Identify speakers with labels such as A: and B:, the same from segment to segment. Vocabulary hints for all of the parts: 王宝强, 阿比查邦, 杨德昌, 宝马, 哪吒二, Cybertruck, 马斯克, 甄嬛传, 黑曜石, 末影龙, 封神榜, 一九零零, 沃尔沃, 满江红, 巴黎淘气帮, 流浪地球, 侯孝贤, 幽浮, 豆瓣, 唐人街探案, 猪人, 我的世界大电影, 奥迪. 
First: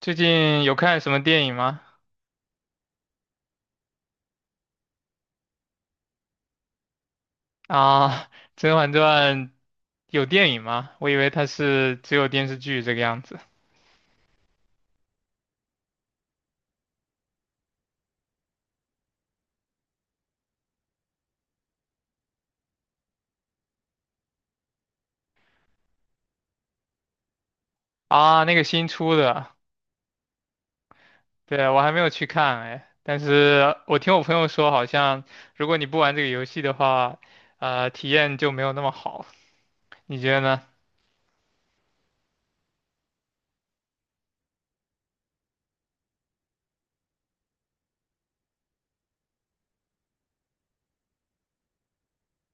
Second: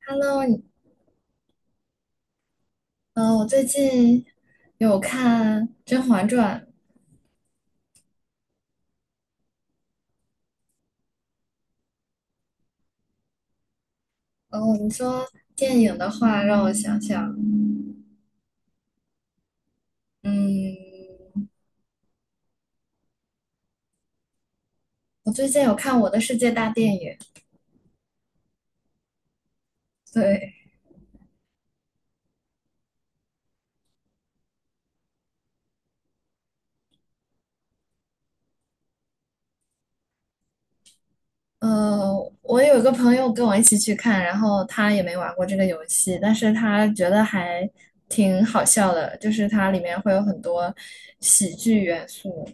A: 最
B: Hello，
A: 近有看什么电影吗？
B: 我最近有看《甄嬛传》。
A: 啊，《甄嬛传》有电影吗？我以为它是只有电视剧这个样子。
B: 哦，你说电影的话，让我想想。嗯，我最近有看《我的世界大电影》。
A: 啊，那个新出的，
B: 对，
A: 对，我还没有去看哎，但是我听我朋友说，好像如果你不玩这个游戏的话，体验就没有那么好。你觉得呢？
B: 呃，我有一个朋友跟我一起去看，然后他也没玩过这个游戏，但是他觉得还挺好笑的，就是它里面会有很多喜剧元素。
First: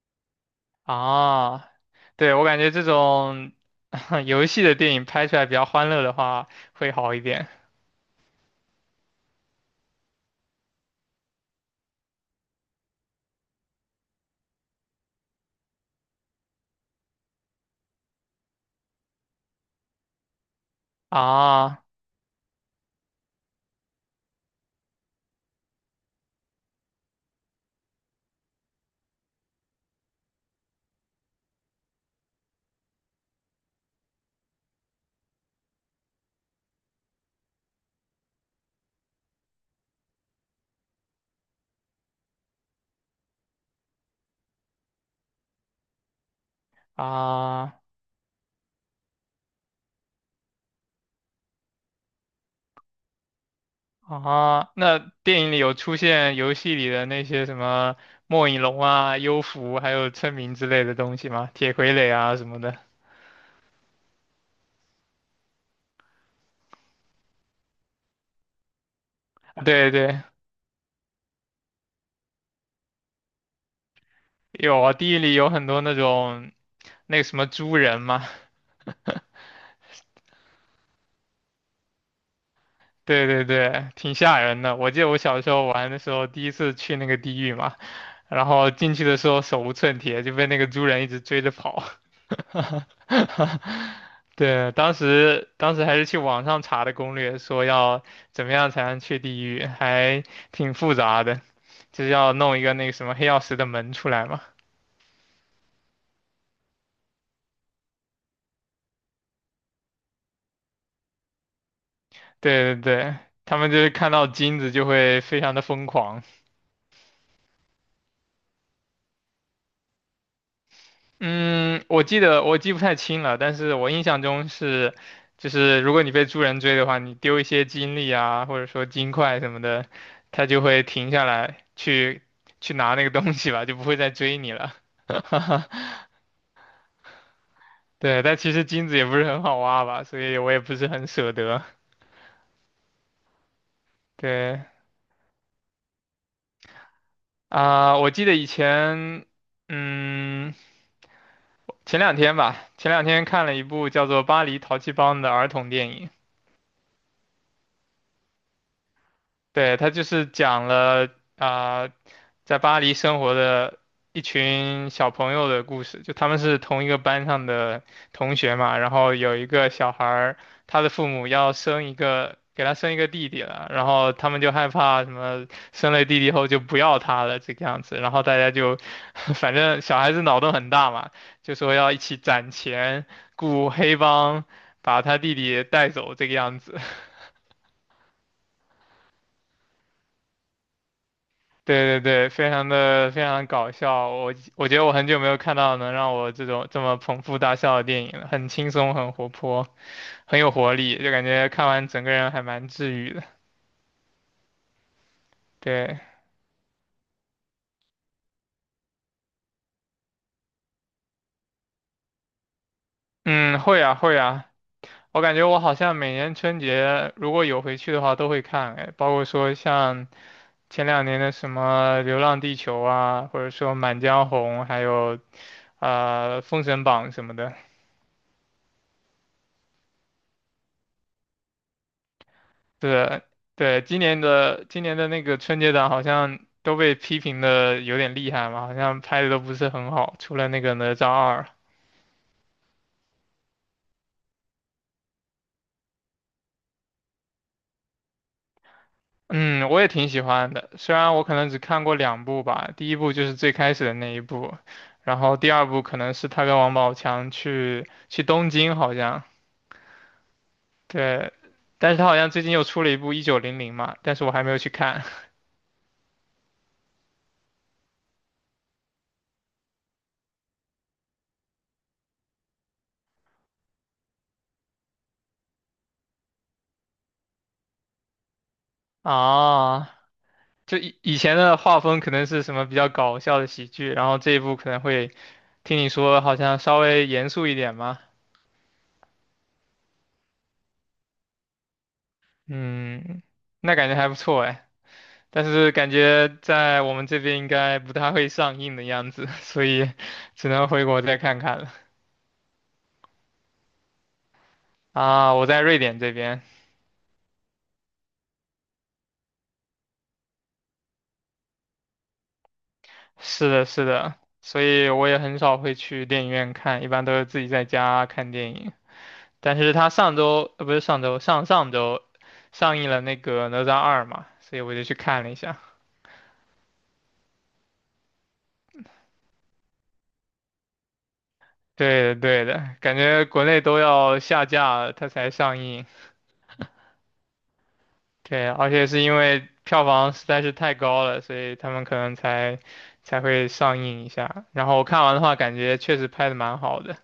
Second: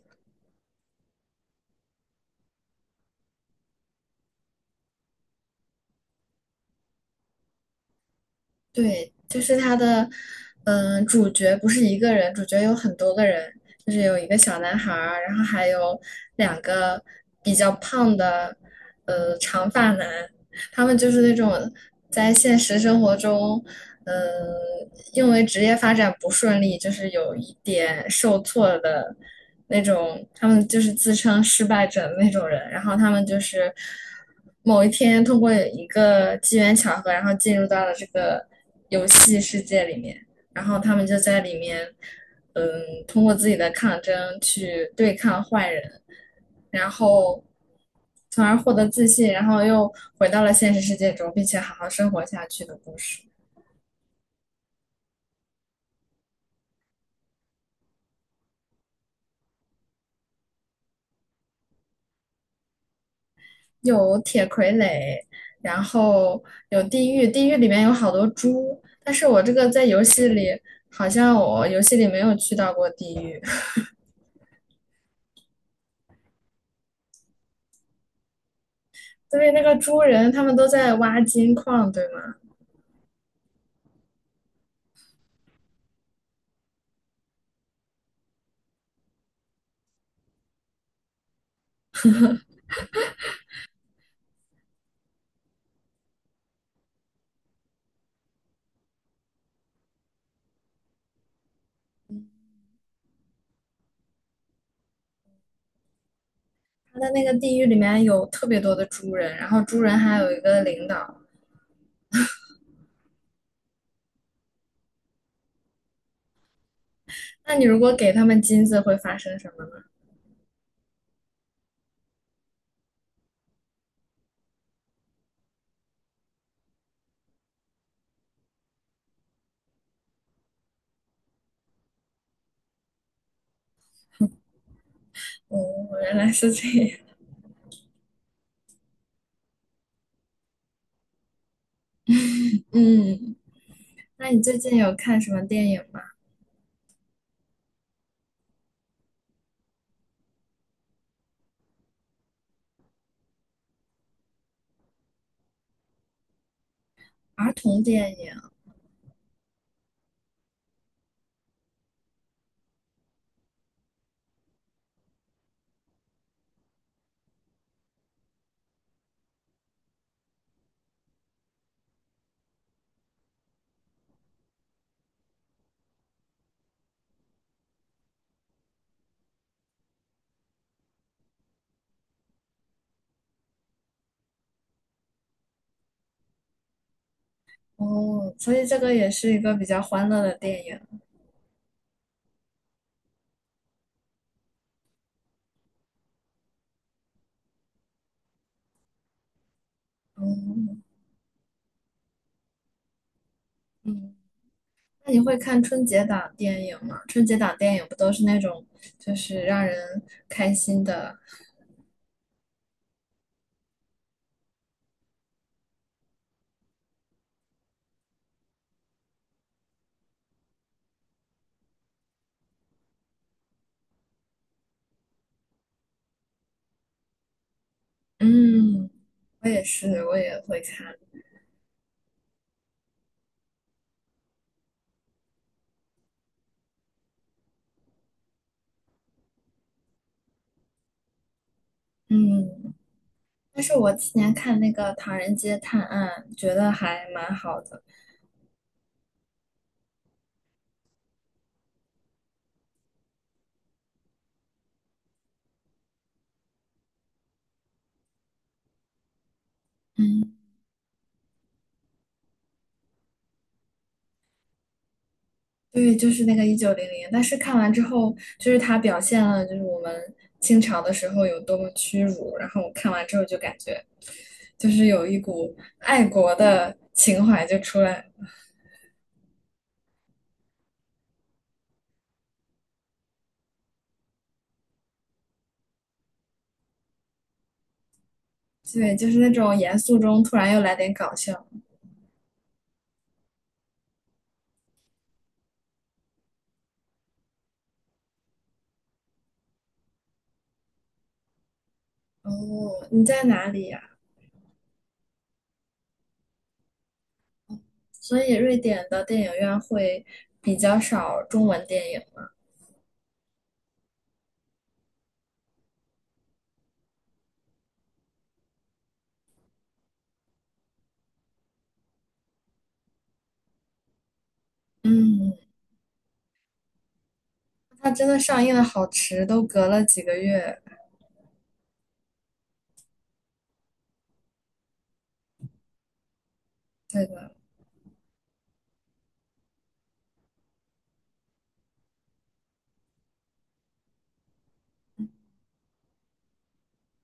A: 啊，对，我感觉这种 游戏的电影拍出来比较欢乐的话，会好一点。
B: 对，就是他的，主角不是一个人，主角有很多个人，就是有一个小男孩儿，然后还有2个比较胖的，长发男，他们就是那种
A: 啊
B: 在现实生活中，嗯、呃因为职业发展不顺利，就是有一点受挫的那种，他们就是自称失败者的那种人，然后他们就是某一天通过一个机缘巧合，然后进入到了这个游戏世界里面，然后他们就在里面，嗯，通过自己的抗争去对抗坏人。然后
A: 啊。
B: 从而获得自信，然后又回到了现实世界中，并且好好生活下去的故事。
A: 啊，那电影里有出现游戏里的那些什么末影龙啊、幽浮，还有村民之类的东西吗？铁傀儡啊什么的。
B: 有铁傀儡，然后有地狱，地狱里面有好多猪，但是我这 个在
A: 对
B: 游
A: 对，
B: 戏里好像我游戏里没有去到过地狱，
A: 有啊，地狱里有很多那种那个什么猪人嘛。
B: 对，那个猪人他们都在挖金矿，对吗？
A: 对对对，挺吓人的。我记得我小时候玩的时候，第一次去那个地狱嘛，然后进去的时候手无寸铁，就被那个猪人一直追着跑。对，当时还是去网上查的攻略，说要怎么样才能去地狱，还挺复杂的，就是要弄一个那个什么黑曜石的门出来嘛。
B: 他的那个地狱里面有特别多的猪人，然后猪人还有一个领导。
A: 对对对，他们就是看到金子就会非常的疯狂。
B: 那你如果给他们金子，会发生什么呢？
A: 嗯，我记得我记不太清了，但是我印象中是，就是如果你被猪人追的话，你丢一些金粒啊，或者说金块什么的，它就会停下来去拿那个东西吧，就不会再追你了。
B: 哦，原来是这样。
A: 对，但其实金子也不是很好挖吧，所以我也不是很舍得。
B: 嗯。那你最
A: 对
B: 近有看什么电影吗？
A: 啊，我记得以前，嗯，前两天吧，前两天看了一部叫做《巴黎淘气帮》的儿童电影。
B: 儿童电影。
A: 对，他就是讲了啊、在巴黎生活的一群小朋友的故事，就他们是同一个班上的同学嘛，然后有一个小孩儿，他的父母要生一个，给他生一个弟弟了，然后他们就害怕什么生了弟弟后就不要他了这个样子，然后大家就，反正小孩子脑洞很大嘛，就说要一起攒钱雇黑帮把他弟弟带走这个样子。
B: 哦，所以这个也是一个比较欢乐的电影。
A: 对对对，非常搞笑，我觉得我很久没有看到能让我这么捧腹大笑的电影了，很轻松，很活泼，很有活
B: 嗯，
A: 力，就感觉看完整个人还蛮治愈的。
B: 嗯，那你会看春
A: 对，
B: 节档电影吗？春节档电影不都是那种就是让人开心的？
A: 嗯，会啊会啊，我感觉我好像每年春节如果有回去的话都会看，哎，包括说像前两年的什么《流浪地球》啊，或者说《满江红》，还有《封神榜》什么的。
B: 嗯，我也是，我也会看。
A: 对对，今年的那个春节档好像都被批评的有点厉害嘛，好像拍的都不是很好，除了那个哪吒二，
B: 嗯，但是我今年看那个《唐人街探案》，觉得还蛮好的。
A: 嗯，我也挺喜欢的，虽然我可能只看过两部吧，第一部就是最开始的那一部，然后第二部可能是他跟王宝强去东京好像，
B: 嗯。
A: 对，但是他好像最近又出了一部1900嘛，但是我还没有去看
B: 对，就是那个1900，但是看完之后，就是它表现了就是我们清朝的时候有多么屈辱，然后我看完之后就感觉，就是有一股爱国的情怀就出来，
A: 啊。就以前的画风可能是什么比较搞笑的喜剧，然后这一部可能会听你说好像稍微严肃一点嘛，
B: 对，就是那种严肃中突然又来点搞笑。
A: 嗯，那感觉还不错哎，但是感觉在我们这边应该不太会上映的样子，所以 只能回国再看看了。
B: 哦，你在哪里呀？
A: 啊，我在瑞典这边，
B: 所以瑞典的电影院会比较少中文电影。
A: 是的，是的，所以我也很少会去电影院看，一般都是自己在家看电影。但是他上周，不是上周，上上周上映了那个《哪吒2》嘛，所以我就去看了
B: 嗯，
A: 一下。
B: 它真的上映的好迟，都隔了几个月。
A: 对的，对的，感觉国内都要下架了，它才上映。
B: 对的。
A: 对，而且是因为票房实在是太高了，所以他们可能才会上映一下。然后我看完的话，感觉确实拍的蛮好的，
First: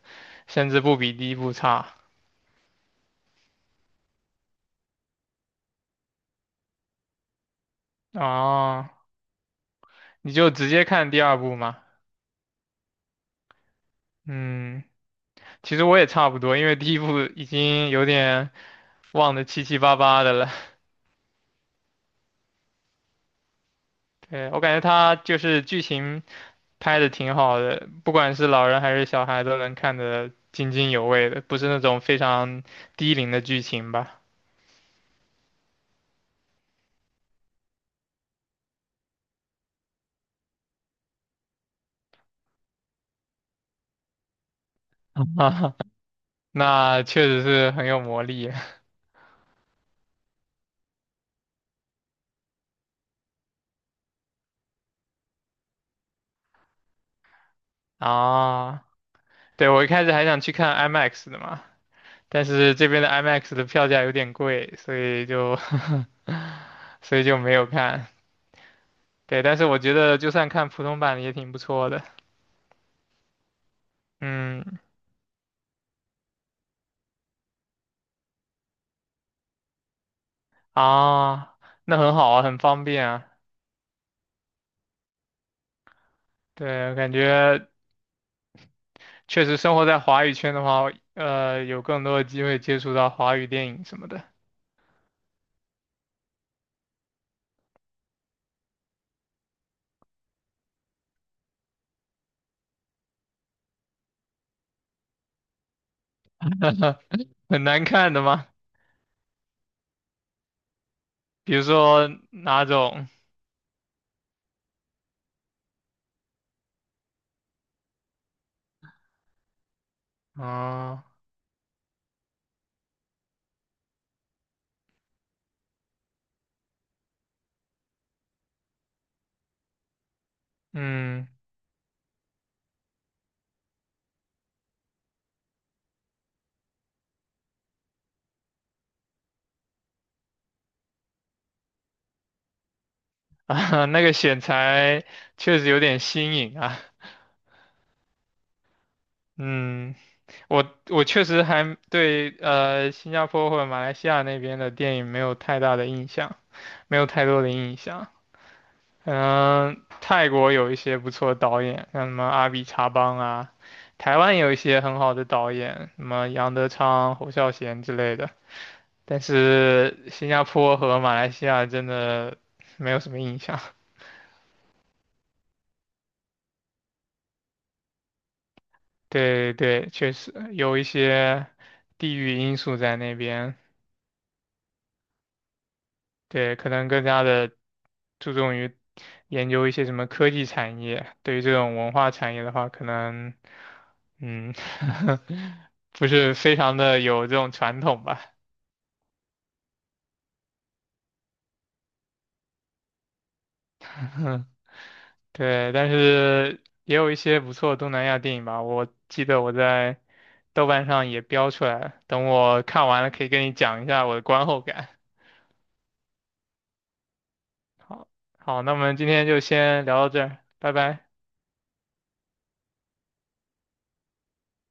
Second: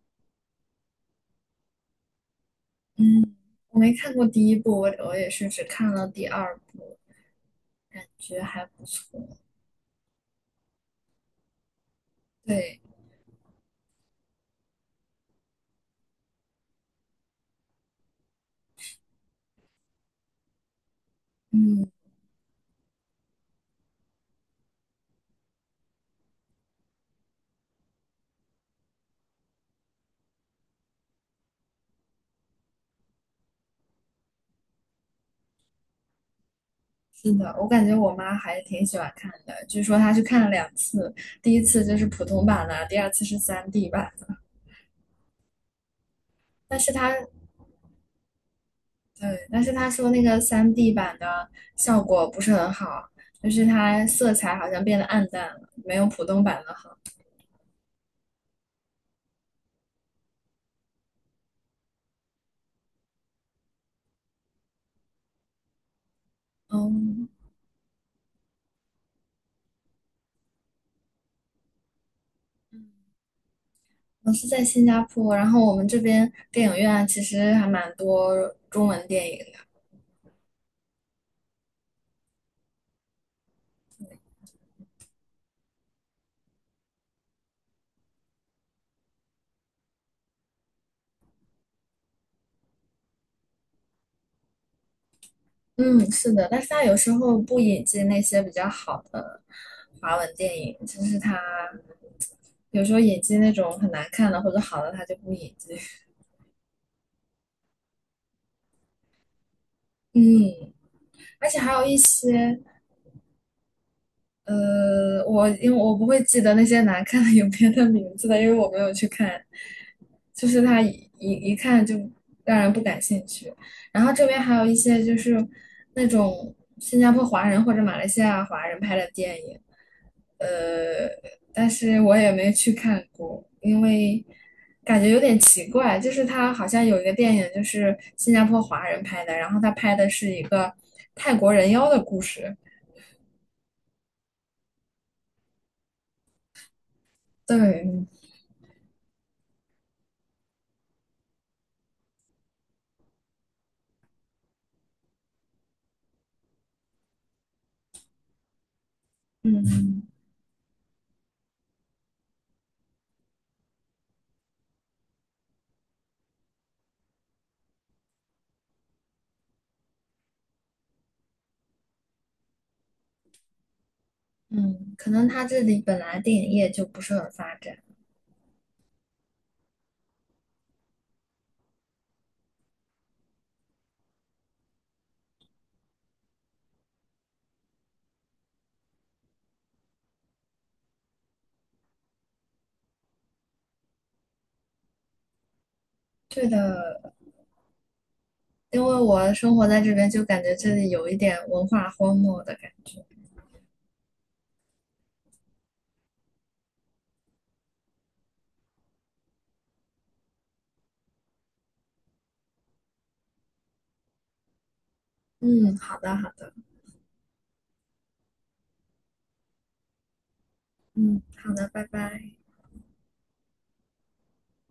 A: 甚至不比第一部差。
B: 嗯，我没看过第一部，我也是只看了第二部，感觉还不
A: 哦，
B: 错。
A: 你就直接看第二部嘛。
B: 对，
A: 嗯，其实我也差不多，因为第一部已经有点忘得七七八八的了。
B: 嗯，
A: 对，我感觉它就是剧情拍的挺好的，不管是老人还是小孩都能看得津津有味的，不是那种非常低龄的剧情吧。
B: 是的，我感觉我妈还挺喜欢看的，据说她去看了2次，第一次就是普通版的，第二次是 3D 版的。但是
A: 那
B: 她，
A: 确实是很有魔力
B: 对，但是她说那个 3D 版的效果不是很好，就是它色彩好像变得暗淡了，没有普通版的好。
A: 啊！对，我一开始还想去看 IMAX 的嘛，但是这边的 IMAX 的票价有点贵，所以就 所以
B: 嗯。
A: 就没有看。对，但是我觉得就算看普通版也挺不错的。
B: 我是在
A: 嗯，
B: 新加坡，然后我们这边电影院啊其实还蛮多中文电影。
A: 啊，那很好啊，很方便啊。对，感觉确实生活在华语圈的话，有更多的机会接触到华语电影什么的。
B: 嗯，是的，但是他有时候不引进那些比较好的华文电影，就是他有时候引进那种很难看的或者好的，他就不引进。
A: 很难看的吗？
B: 嗯，而
A: 比
B: 且
A: 如
B: 还有一
A: 说
B: 些
A: 哪种？
B: 因为我不会记得那些难看的影片的名字的，因为我没有去看，就是它一
A: 啊？
B: 一看就让人不感兴趣。然后这边还有一些就是那种新加坡华人或者马来西亚华人拍的电影，呃，
A: 嗯，
B: 但是我也没去看过，因为感觉有点奇怪，就是他好像有一个电影就是新加坡华人拍的，然后他拍的是一个泰国人妖的故事，
A: 那个选材确实有点新颖啊。
B: 对。
A: 嗯，我确实还对新加坡或者马来西亚那边的电影没有太大的印象，没有太多的印象。嗯，
B: 嗯。
A: 泰国有一些不错的导演，像什么阿比查邦啊，台湾有一些很好的导演，什么杨德昌、侯孝贤之类的。但是新加坡和马来西亚真的没有什么印象。
B: 嗯，可能他这里本来电影业就不是很发展。
A: 对对，确实有一些地域因素在那边，对，可能更加的注重于研究一些什么科技产业。对于这种文化产业的话，可能嗯，不是
B: 对
A: 非常的
B: 的，
A: 有这种传统吧。
B: 因为我生活在这边，就感觉这里有一点文化荒漠的感觉。
A: 对，但是也有一些不错的东南亚电影吧。我记得我在豆瓣上也标出来了，等我看完了可以跟你讲一下我的观后感。
B: 嗯，好的，好的，
A: 好，好，那我们今天就先聊到这儿，拜拜。
B: 嗯，好的，拜拜。